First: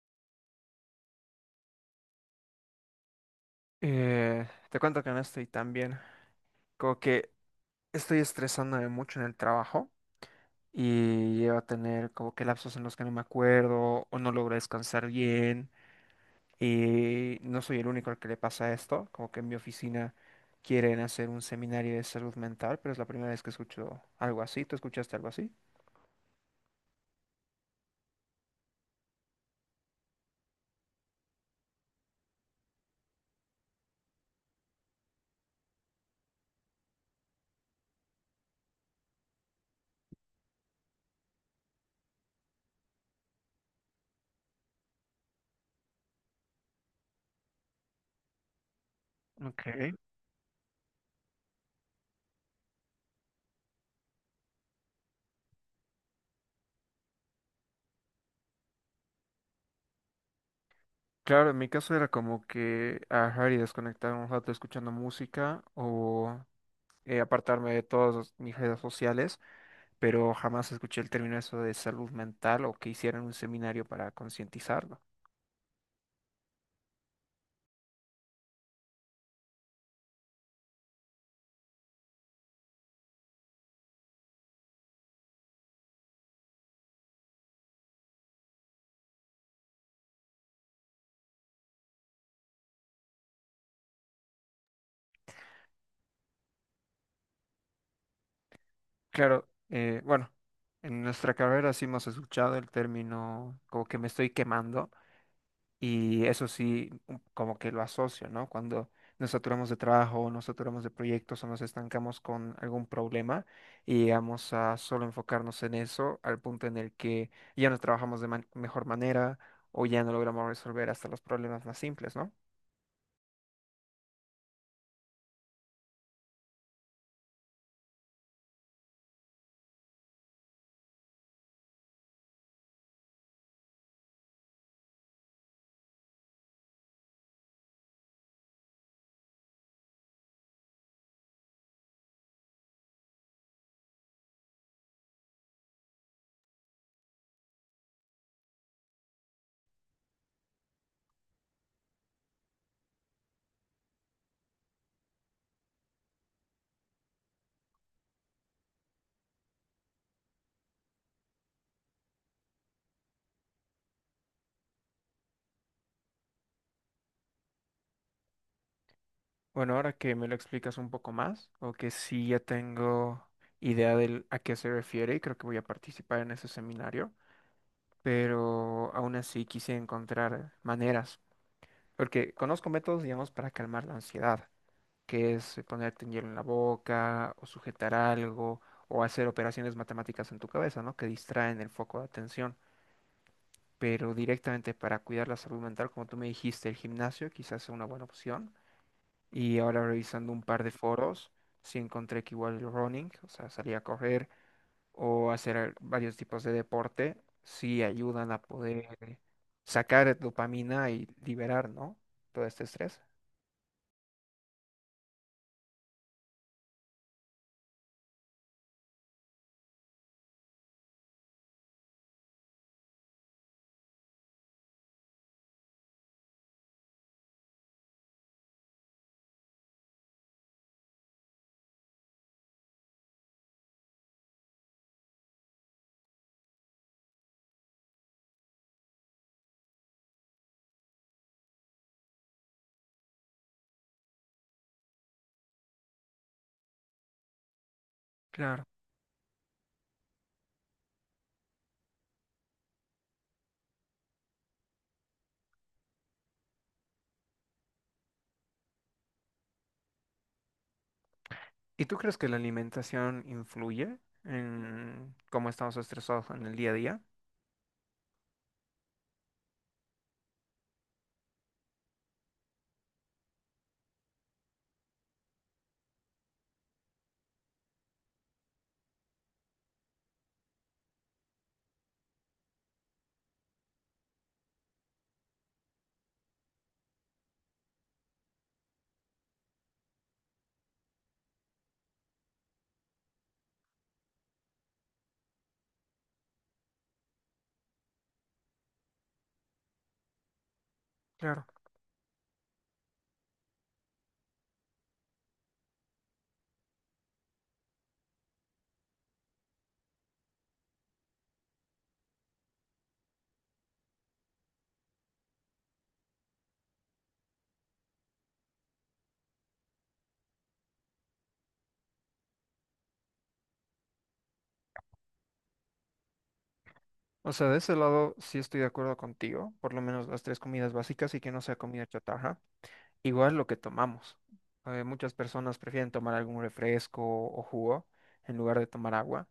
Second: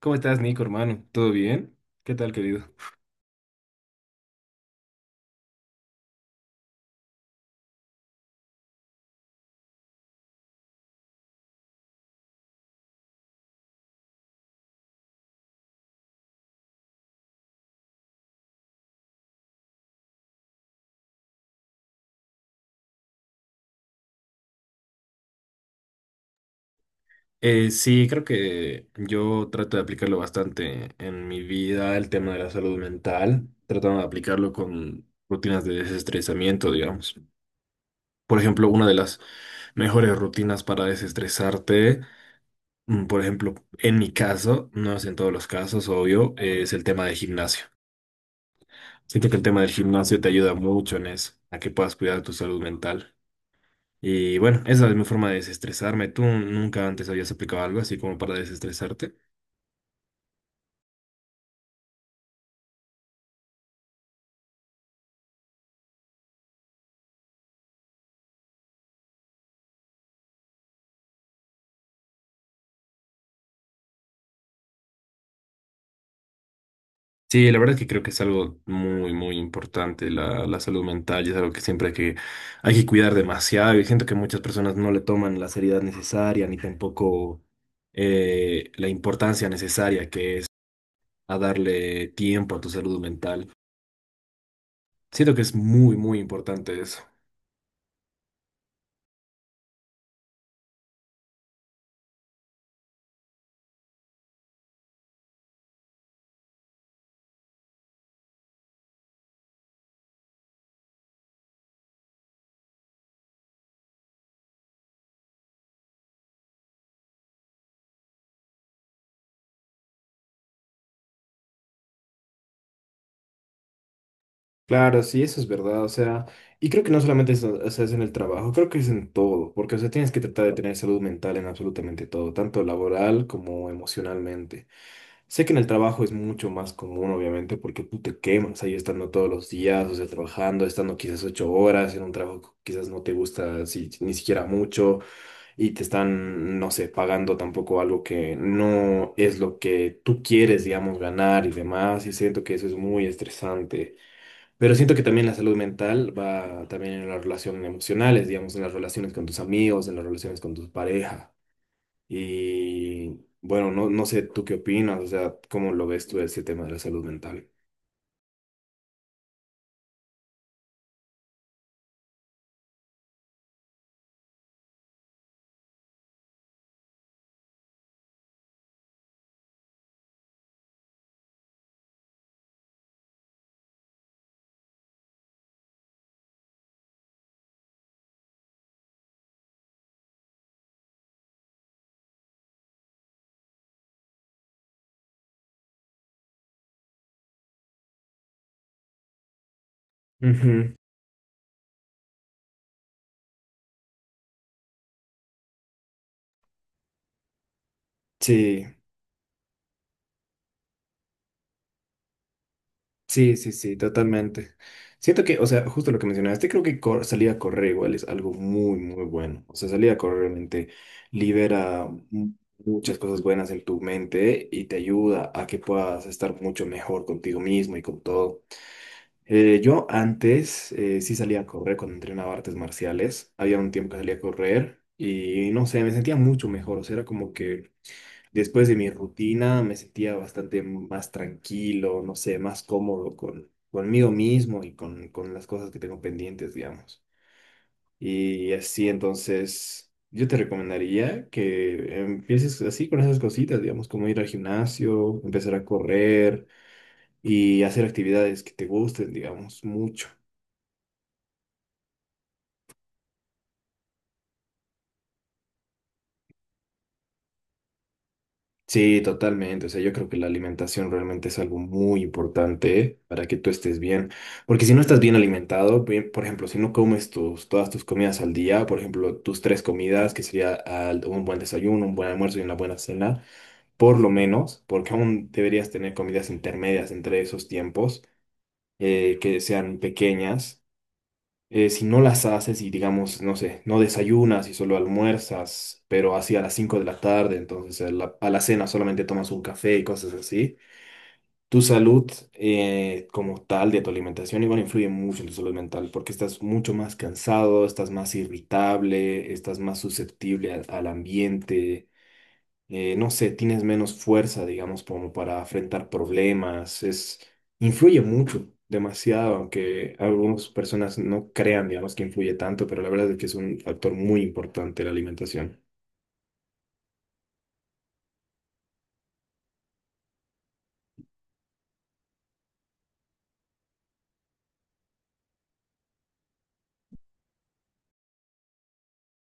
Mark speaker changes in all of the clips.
Speaker 1: ¿Cómo estás, Nico, hermano? ¿Todo bien? ¿Qué tal, querido?
Speaker 2: Eh, Te cuento que no estoy tan bien. Como que estoy estresándome mucho en el trabajo y llevo a tener como que lapsos en los que no me acuerdo o no logro descansar bien. Y no soy el único al que le pasa esto. Como que en mi oficina quieren hacer un seminario de salud mental, pero es la primera vez que escucho algo así. ¿Tú escuchaste algo así?
Speaker 1: Sí, creo que yo trato de aplicarlo bastante en mi vida, el tema de la salud mental, tratando de aplicarlo con rutinas de desestresamiento, digamos. Por ejemplo, una de las mejores rutinas para desestresarte, por ejemplo, en mi caso, no es en todos los casos, obvio, es el tema del gimnasio. Siento que el tema del
Speaker 2: Okay.
Speaker 1: gimnasio te ayuda mucho en eso, a que puedas cuidar tu salud mental. Y bueno, esa es mi forma de desestresarme. ¿Tú nunca antes habías aplicado algo así como para desestresarte?
Speaker 2: Claro, en mi caso era como que agarrar y desconectar un rato escuchando música o apartarme de todas mis redes sociales, pero jamás escuché el término eso de salud mental o que hicieran un seminario para concientizarlo.
Speaker 1: Sí, la verdad es que creo que es algo muy, muy importante. La salud mental y es algo que siempre hay que cuidar demasiado. Y siento que muchas personas no le toman la seriedad necesaria ni tampoco la importancia necesaria que es a darle tiempo a tu salud mental. Siento que es muy, muy importante eso.
Speaker 2: Claro, bueno, en nuestra carrera sí hemos escuchado el término como que me estoy quemando y eso sí como que lo asocio, ¿no? Cuando nos saturamos de trabajo, nos saturamos de proyectos o nos estancamos con algún problema y llegamos a solo enfocarnos en eso al punto en el que ya no trabajamos de mejor manera o ya no logramos resolver hasta los problemas más simples, ¿no?
Speaker 1: Claro, sí, eso es verdad, o sea, y creo que no solamente es, o sea, es en el trabajo, creo que es en todo, porque, o sea, tienes que tratar de tener salud mental en absolutamente todo, tanto laboral como emocionalmente. Sé que en el trabajo es mucho más común, obviamente, porque tú te quemas ahí estando todos los días, o sea, trabajando, estando quizás 8 horas en un trabajo que quizás no te gusta si, ni siquiera mucho, y te están, no sé, pagando tampoco algo que no es lo que tú quieres, digamos, ganar y demás, y siento que eso es muy estresante. Pero siento que también la salud mental va también en las relaciones emocionales, digamos, en las relaciones con tus amigos, en las relaciones con tus parejas. Y bueno, no sé tú qué opinas, o sea, ¿cómo lo ves tú ese tema de la salud mental?
Speaker 2: Bueno, ahora que me lo explicas un poco más, o que sí ya tengo idea de a qué se refiere, y creo que voy a participar en ese seminario, pero aún así quise encontrar maneras, porque conozco métodos, digamos, para calmar la ansiedad, que es ponerte hielo en la boca o sujetar algo o hacer operaciones matemáticas en tu cabeza, ¿no? Que distraen el foco de atención, pero directamente para cuidar la salud mental, como tú me dijiste, el gimnasio quizás sea una buena opción. Y ahora revisando un par de
Speaker 1: Ujú.
Speaker 2: foros, sí encontré que igual el running, o sea, salir a correr o hacer varios tipos de deporte, sí ayudan a
Speaker 1: Sí,
Speaker 2: poder sacar dopamina y liberar, ¿no? Todo este estrés.
Speaker 1: sí, sí, sí, totalmente. Siento que, o sea, justo lo que mencionaste, creo que salir a correr igual es algo muy, muy bueno. O sea, salir a correr realmente libera muchas cosas buenas en tu mente y te ayuda a que puedas estar mucho mejor contigo mismo y con todo. Yo antes sí salía a correr cuando entrenaba artes marciales. Había un tiempo que salía a correr y no sé, me sentía mucho mejor. O sea, era como que después de mi rutina me sentía bastante más tranquilo, no sé, más cómodo conmigo mismo y con las cosas que tengo pendientes, digamos. Y
Speaker 2: Claro.
Speaker 1: así, entonces, yo te recomendaría que empieces así con esas cositas, digamos, como ir al gimnasio, empezar a correr y hacer actividades que te gusten, digamos, mucho.
Speaker 2: ¿Y tú crees que la alimentación influye en cómo estamos estresados en el día a día?
Speaker 1: Sí, totalmente. O sea, yo creo que la alimentación realmente es algo muy importante para que tú estés bien. Porque si no estás bien alimentado, bien, por ejemplo, si no comes todas tus comidas al día, por ejemplo, tus 3 comidas, que sería un buen desayuno, un buen almuerzo y una buena cena, por lo menos, porque aún deberías tener comidas intermedias entre esos tiempos, que sean pequeñas. Si no las haces y digamos, no sé, no desayunas y solo almuerzas, pero así a las 5 de la tarde, entonces a a la cena solamente tomas un café y cosas así,
Speaker 2: Claro.
Speaker 1: tu salud, como tal de tu alimentación, igual influye mucho en tu salud mental porque estás mucho más cansado, estás más irritable, estás más susceptible al ambiente. No sé, tienes menos fuerza, digamos, como para afrontar problemas, es, influye mucho, demasiado, aunque algunas personas no crean, digamos, que influye tanto, pero la verdad es que es un factor muy importante la alimentación.
Speaker 2: O sea, de ese lado sí estoy de acuerdo contigo, por lo menos las tres comidas básicas y que no sea comida chatarra. Igual lo que tomamos. Muchas personas prefieren tomar algún refresco o jugo en lugar de tomar agua,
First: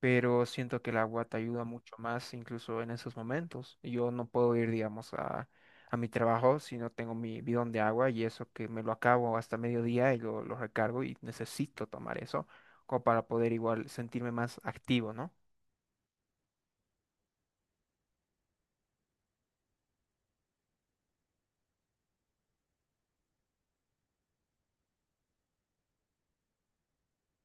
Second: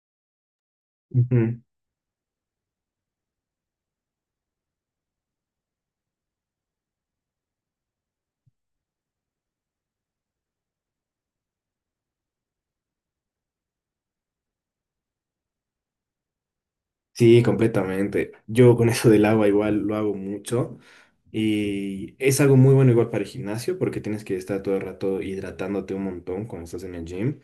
Speaker 2: pero siento que el agua te
Speaker 1: Ujú.
Speaker 2: ayuda mucho más incluso en esos momentos. Yo no puedo ir, digamos, a mi trabajo si no tengo mi bidón de agua, y eso que me lo acabo hasta mediodía y lo recargo y necesito tomar eso como para poder igual sentirme más activo,
Speaker 1: Sí, completamente. Yo con eso del agua igual lo hago mucho y es algo muy bueno igual para el gimnasio porque tienes que estar todo el rato hidratándote un montón cuando estás en el gym.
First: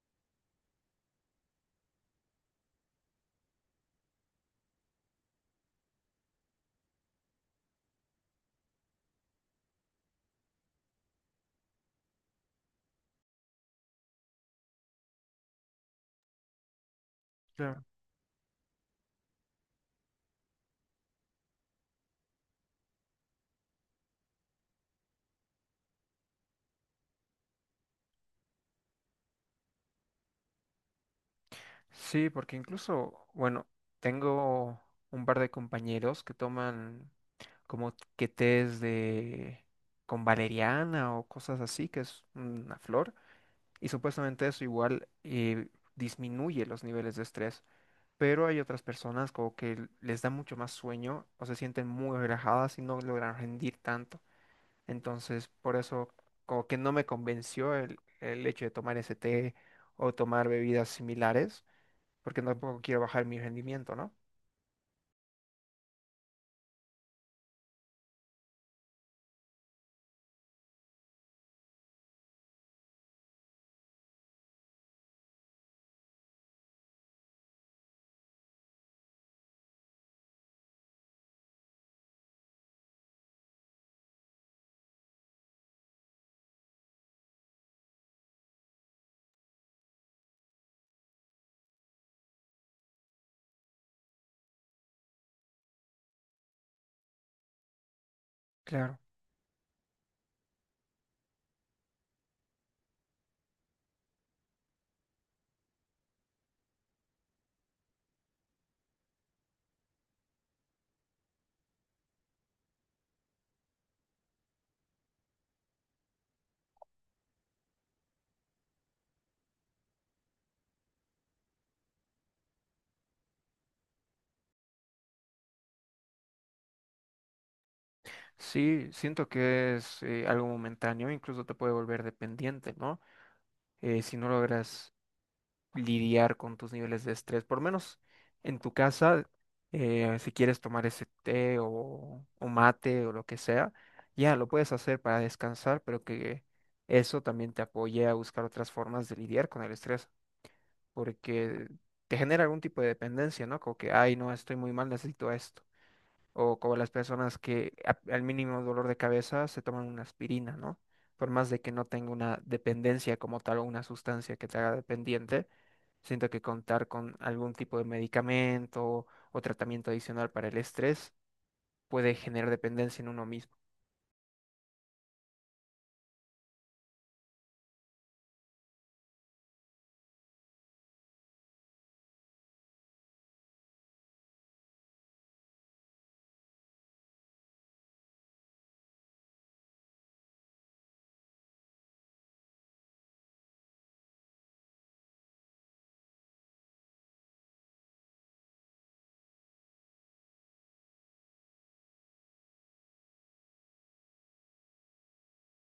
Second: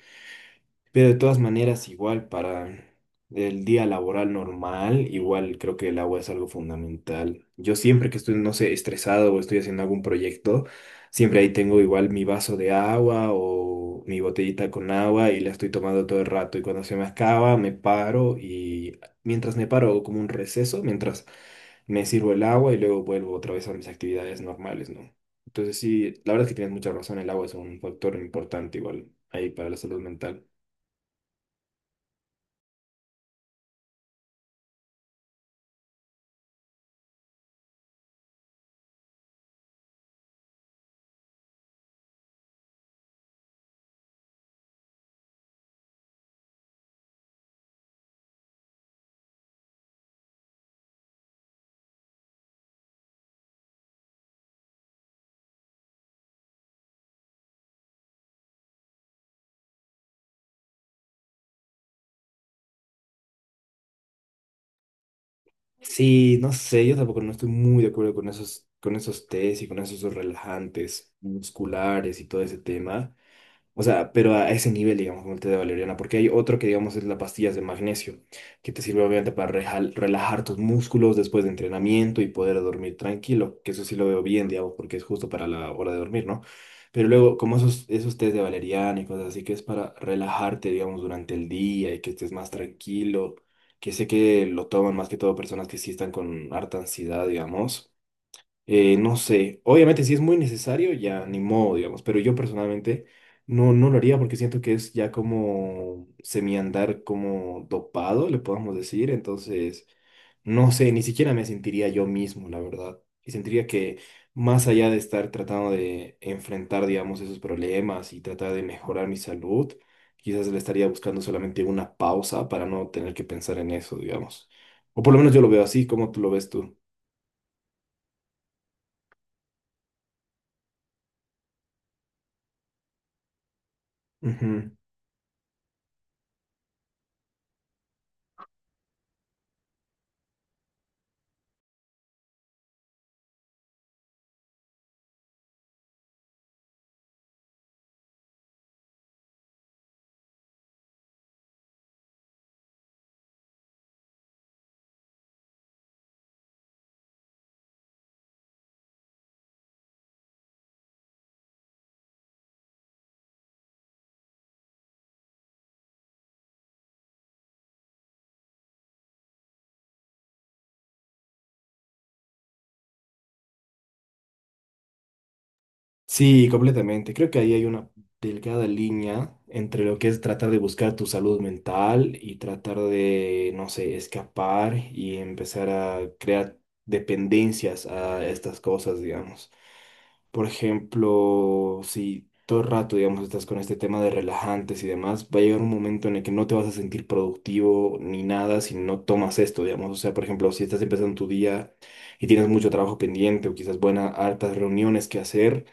Speaker 1: Pero de todas maneras, igual para el día laboral normal, igual creo que el agua es algo fundamental. Yo siempre que estoy, no sé, estresado o estoy haciendo algún proyecto, siempre ahí tengo igual mi vaso de agua o mi botellita con agua y la estoy tomando todo el rato. Y cuando se me acaba, me
Speaker 2: ¿no?
Speaker 1: paro y mientras me paro hago como un receso, mientras me sirvo el agua y luego vuelvo otra vez a mis actividades normales, ¿no? Entonces sí, la verdad es que tienes mucha razón, el agua es un factor importante igual ahí para la salud mental.
Speaker 2: Sí, porque incluso, bueno, tengo un par de compañeros que toman como que tés de con valeriana o cosas así, que es una flor, y supuestamente eso igual disminuye los niveles de estrés. Pero hay otras personas como que les da mucho más sueño o se sienten muy relajadas y no logran rendir tanto. Entonces, por eso como que no me convenció el hecho de tomar ese té o tomar bebidas similares, porque tampoco quiero bajar mi rendimiento, ¿no?
Speaker 1: Sí, no sé, yo tampoco no estoy muy de acuerdo con esos tés y con esos relajantes musculares y todo ese tema. O sea, pero a ese nivel, digamos, con el té de valeriana, porque hay otro que, digamos, es las pastillas de magnesio, que te sirve obviamente para relajar tus músculos después de entrenamiento y poder dormir tranquilo, que eso sí lo veo bien, digamos, porque es justo para la hora de dormir, ¿no? Pero luego, como esos tés de valeriana y cosas así, que es para relajarte, digamos, durante el día y que estés más tranquilo, que sé que lo toman más que todo personas que sí están con harta ansiedad, digamos.
Speaker 2: Claro.
Speaker 1: No sé, obviamente si es muy necesario, ya ni modo, digamos, pero yo personalmente no lo haría porque siento que es ya como semiandar como dopado, le podamos decir, entonces no sé, ni siquiera me sentiría yo mismo, la verdad, y sentiría que más allá de estar tratando de enfrentar, digamos, esos problemas y tratar de mejorar mi salud, quizás le estaría buscando solamente una pausa para no tener que pensar en eso, digamos, o por lo menos yo lo veo así, como tú lo ves tú.
Speaker 2: Sí, siento que es algo momentáneo, incluso te puede volver dependiente, ¿no? Si no logras lidiar con tus niveles de estrés, por menos en tu casa, si quieres tomar ese té o mate o lo que sea, ya lo puedes hacer para descansar, pero que eso también te apoye a buscar otras formas de lidiar con el estrés, porque te genera algún tipo de dependencia, ¿no? Como que, ay, no, estoy muy mal, necesito esto. O como las personas que al mínimo dolor de cabeza se toman una aspirina, ¿no? Por más de que no tenga una dependencia como tal o una sustancia que te haga dependiente, siento que contar con algún tipo de medicamento o tratamiento adicional para el estrés puede generar dependencia en uno mismo.
Speaker 1: Sí, completamente. Creo que ahí hay una delgada línea entre lo que es tratar de buscar tu salud mental y tratar de, no sé, escapar y empezar a crear dependencias a estas cosas, digamos. Por ejemplo, si todo el rato, digamos, estás con este tema de relajantes y demás, va a llegar un momento en el que no te vas a sentir productivo ni nada si no tomas esto, digamos. O sea, por ejemplo, si estás empezando tu día y tienes mucho trabajo pendiente o quizás buenas, hartas reuniones que hacer,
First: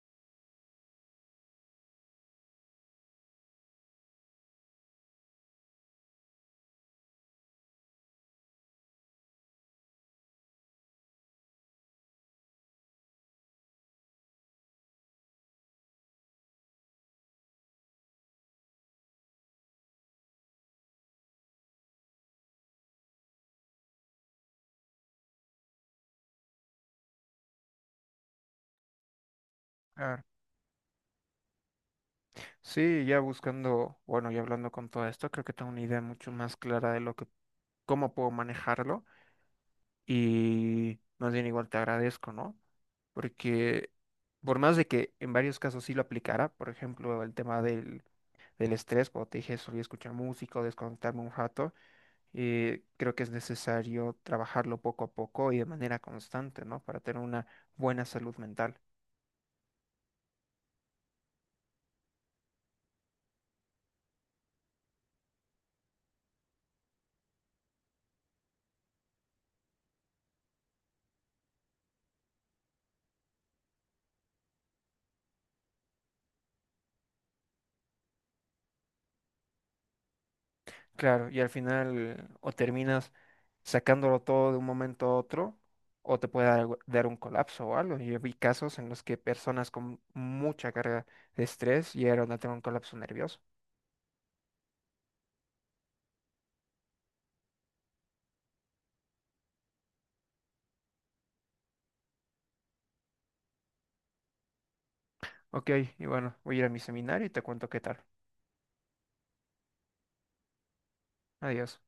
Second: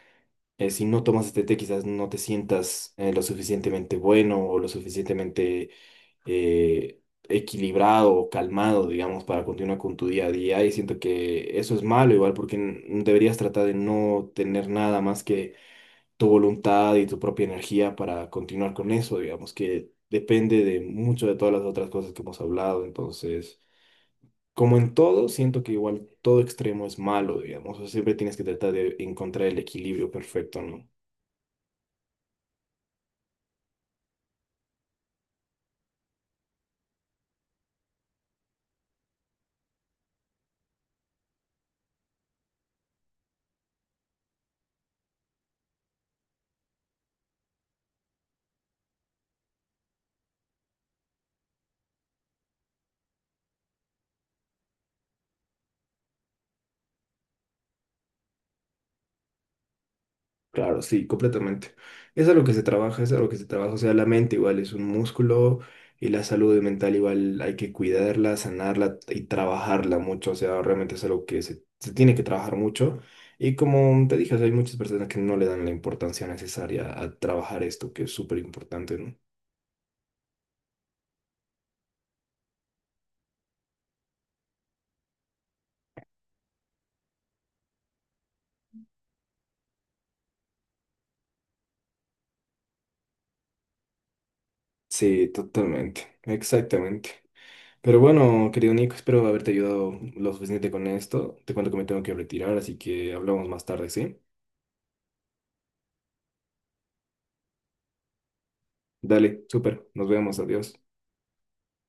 Speaker 1: si no tomas este té, quizás no te sientas lo suficientemente bueno o lo suficientemente eh, equilibrado o calmado, digamos, para continuar con tu día a día. Y siento que eso es malo, igual, porque deberías tratar de no tener nada más que tu voluntad y tu propia energía para continuar con eso, digamos, que depende de mucho de todas las otras cosas que hemos hablado. Entonces. Como en todo, siento que igual todo extremo es malo, digamos. O sea, siempre tienes que tratar de encontrar el equilibrio
Speaker 2: Claro.
Speaker 1: perfecto, ¿no?
Speaker 2: Sí, ya buscando, bueno, y hablando con todo esto, creo que tengo una idea mucho más clara de lo que, cómo puedo manejarlo, y más bien igual te agradezco, ¿no? Porque por más de que en varios casos sí lo aplicara, por ejemplo, el tema del estrés, cuando te dije solía escuchar música o desconectarme un rato, creo que es necesario trabajarlo poco a poco y de manera constante, ¿no? Para tener una buena salud mental.
Speaker 1: Claro, sí, completamente. Es a lo que se trabaja, es a lo que se trabaja. O sea, la mente igual es un músculo y la salud mental igual hay que cuidarla, sanarla y trabajarla mucho. O sea, realmente es algo que se tiene que trabajar mucho. Y como te dije, o sea, hay muchas personas que no le dan la importancia necesaria a trabajar esto, que es súper importante, ¿no?
Speaker 2: Claro, y al final o terminas sacándolo todo de un momento a otro, o te puede dar, dar un colapso o algo. Yo vi casos en los que personas con mucha carga de estrés llegaron a tener un colapso nervioso.
Speaker 1: Sí, totalmente, exactamente. Pero bueno, querido Nico, espero haberte ayudado lo suficiente con esto. Te cuento que me tengo que retirar, así que hablamos más tarde, ¿sí?
Speaker 2: Ok, y bueno, voy a ir a mi seminario y te cuento qué tal.
Speaker 1: Dale, súper, nos vemos, adiós.
Speaker 2: Adiós.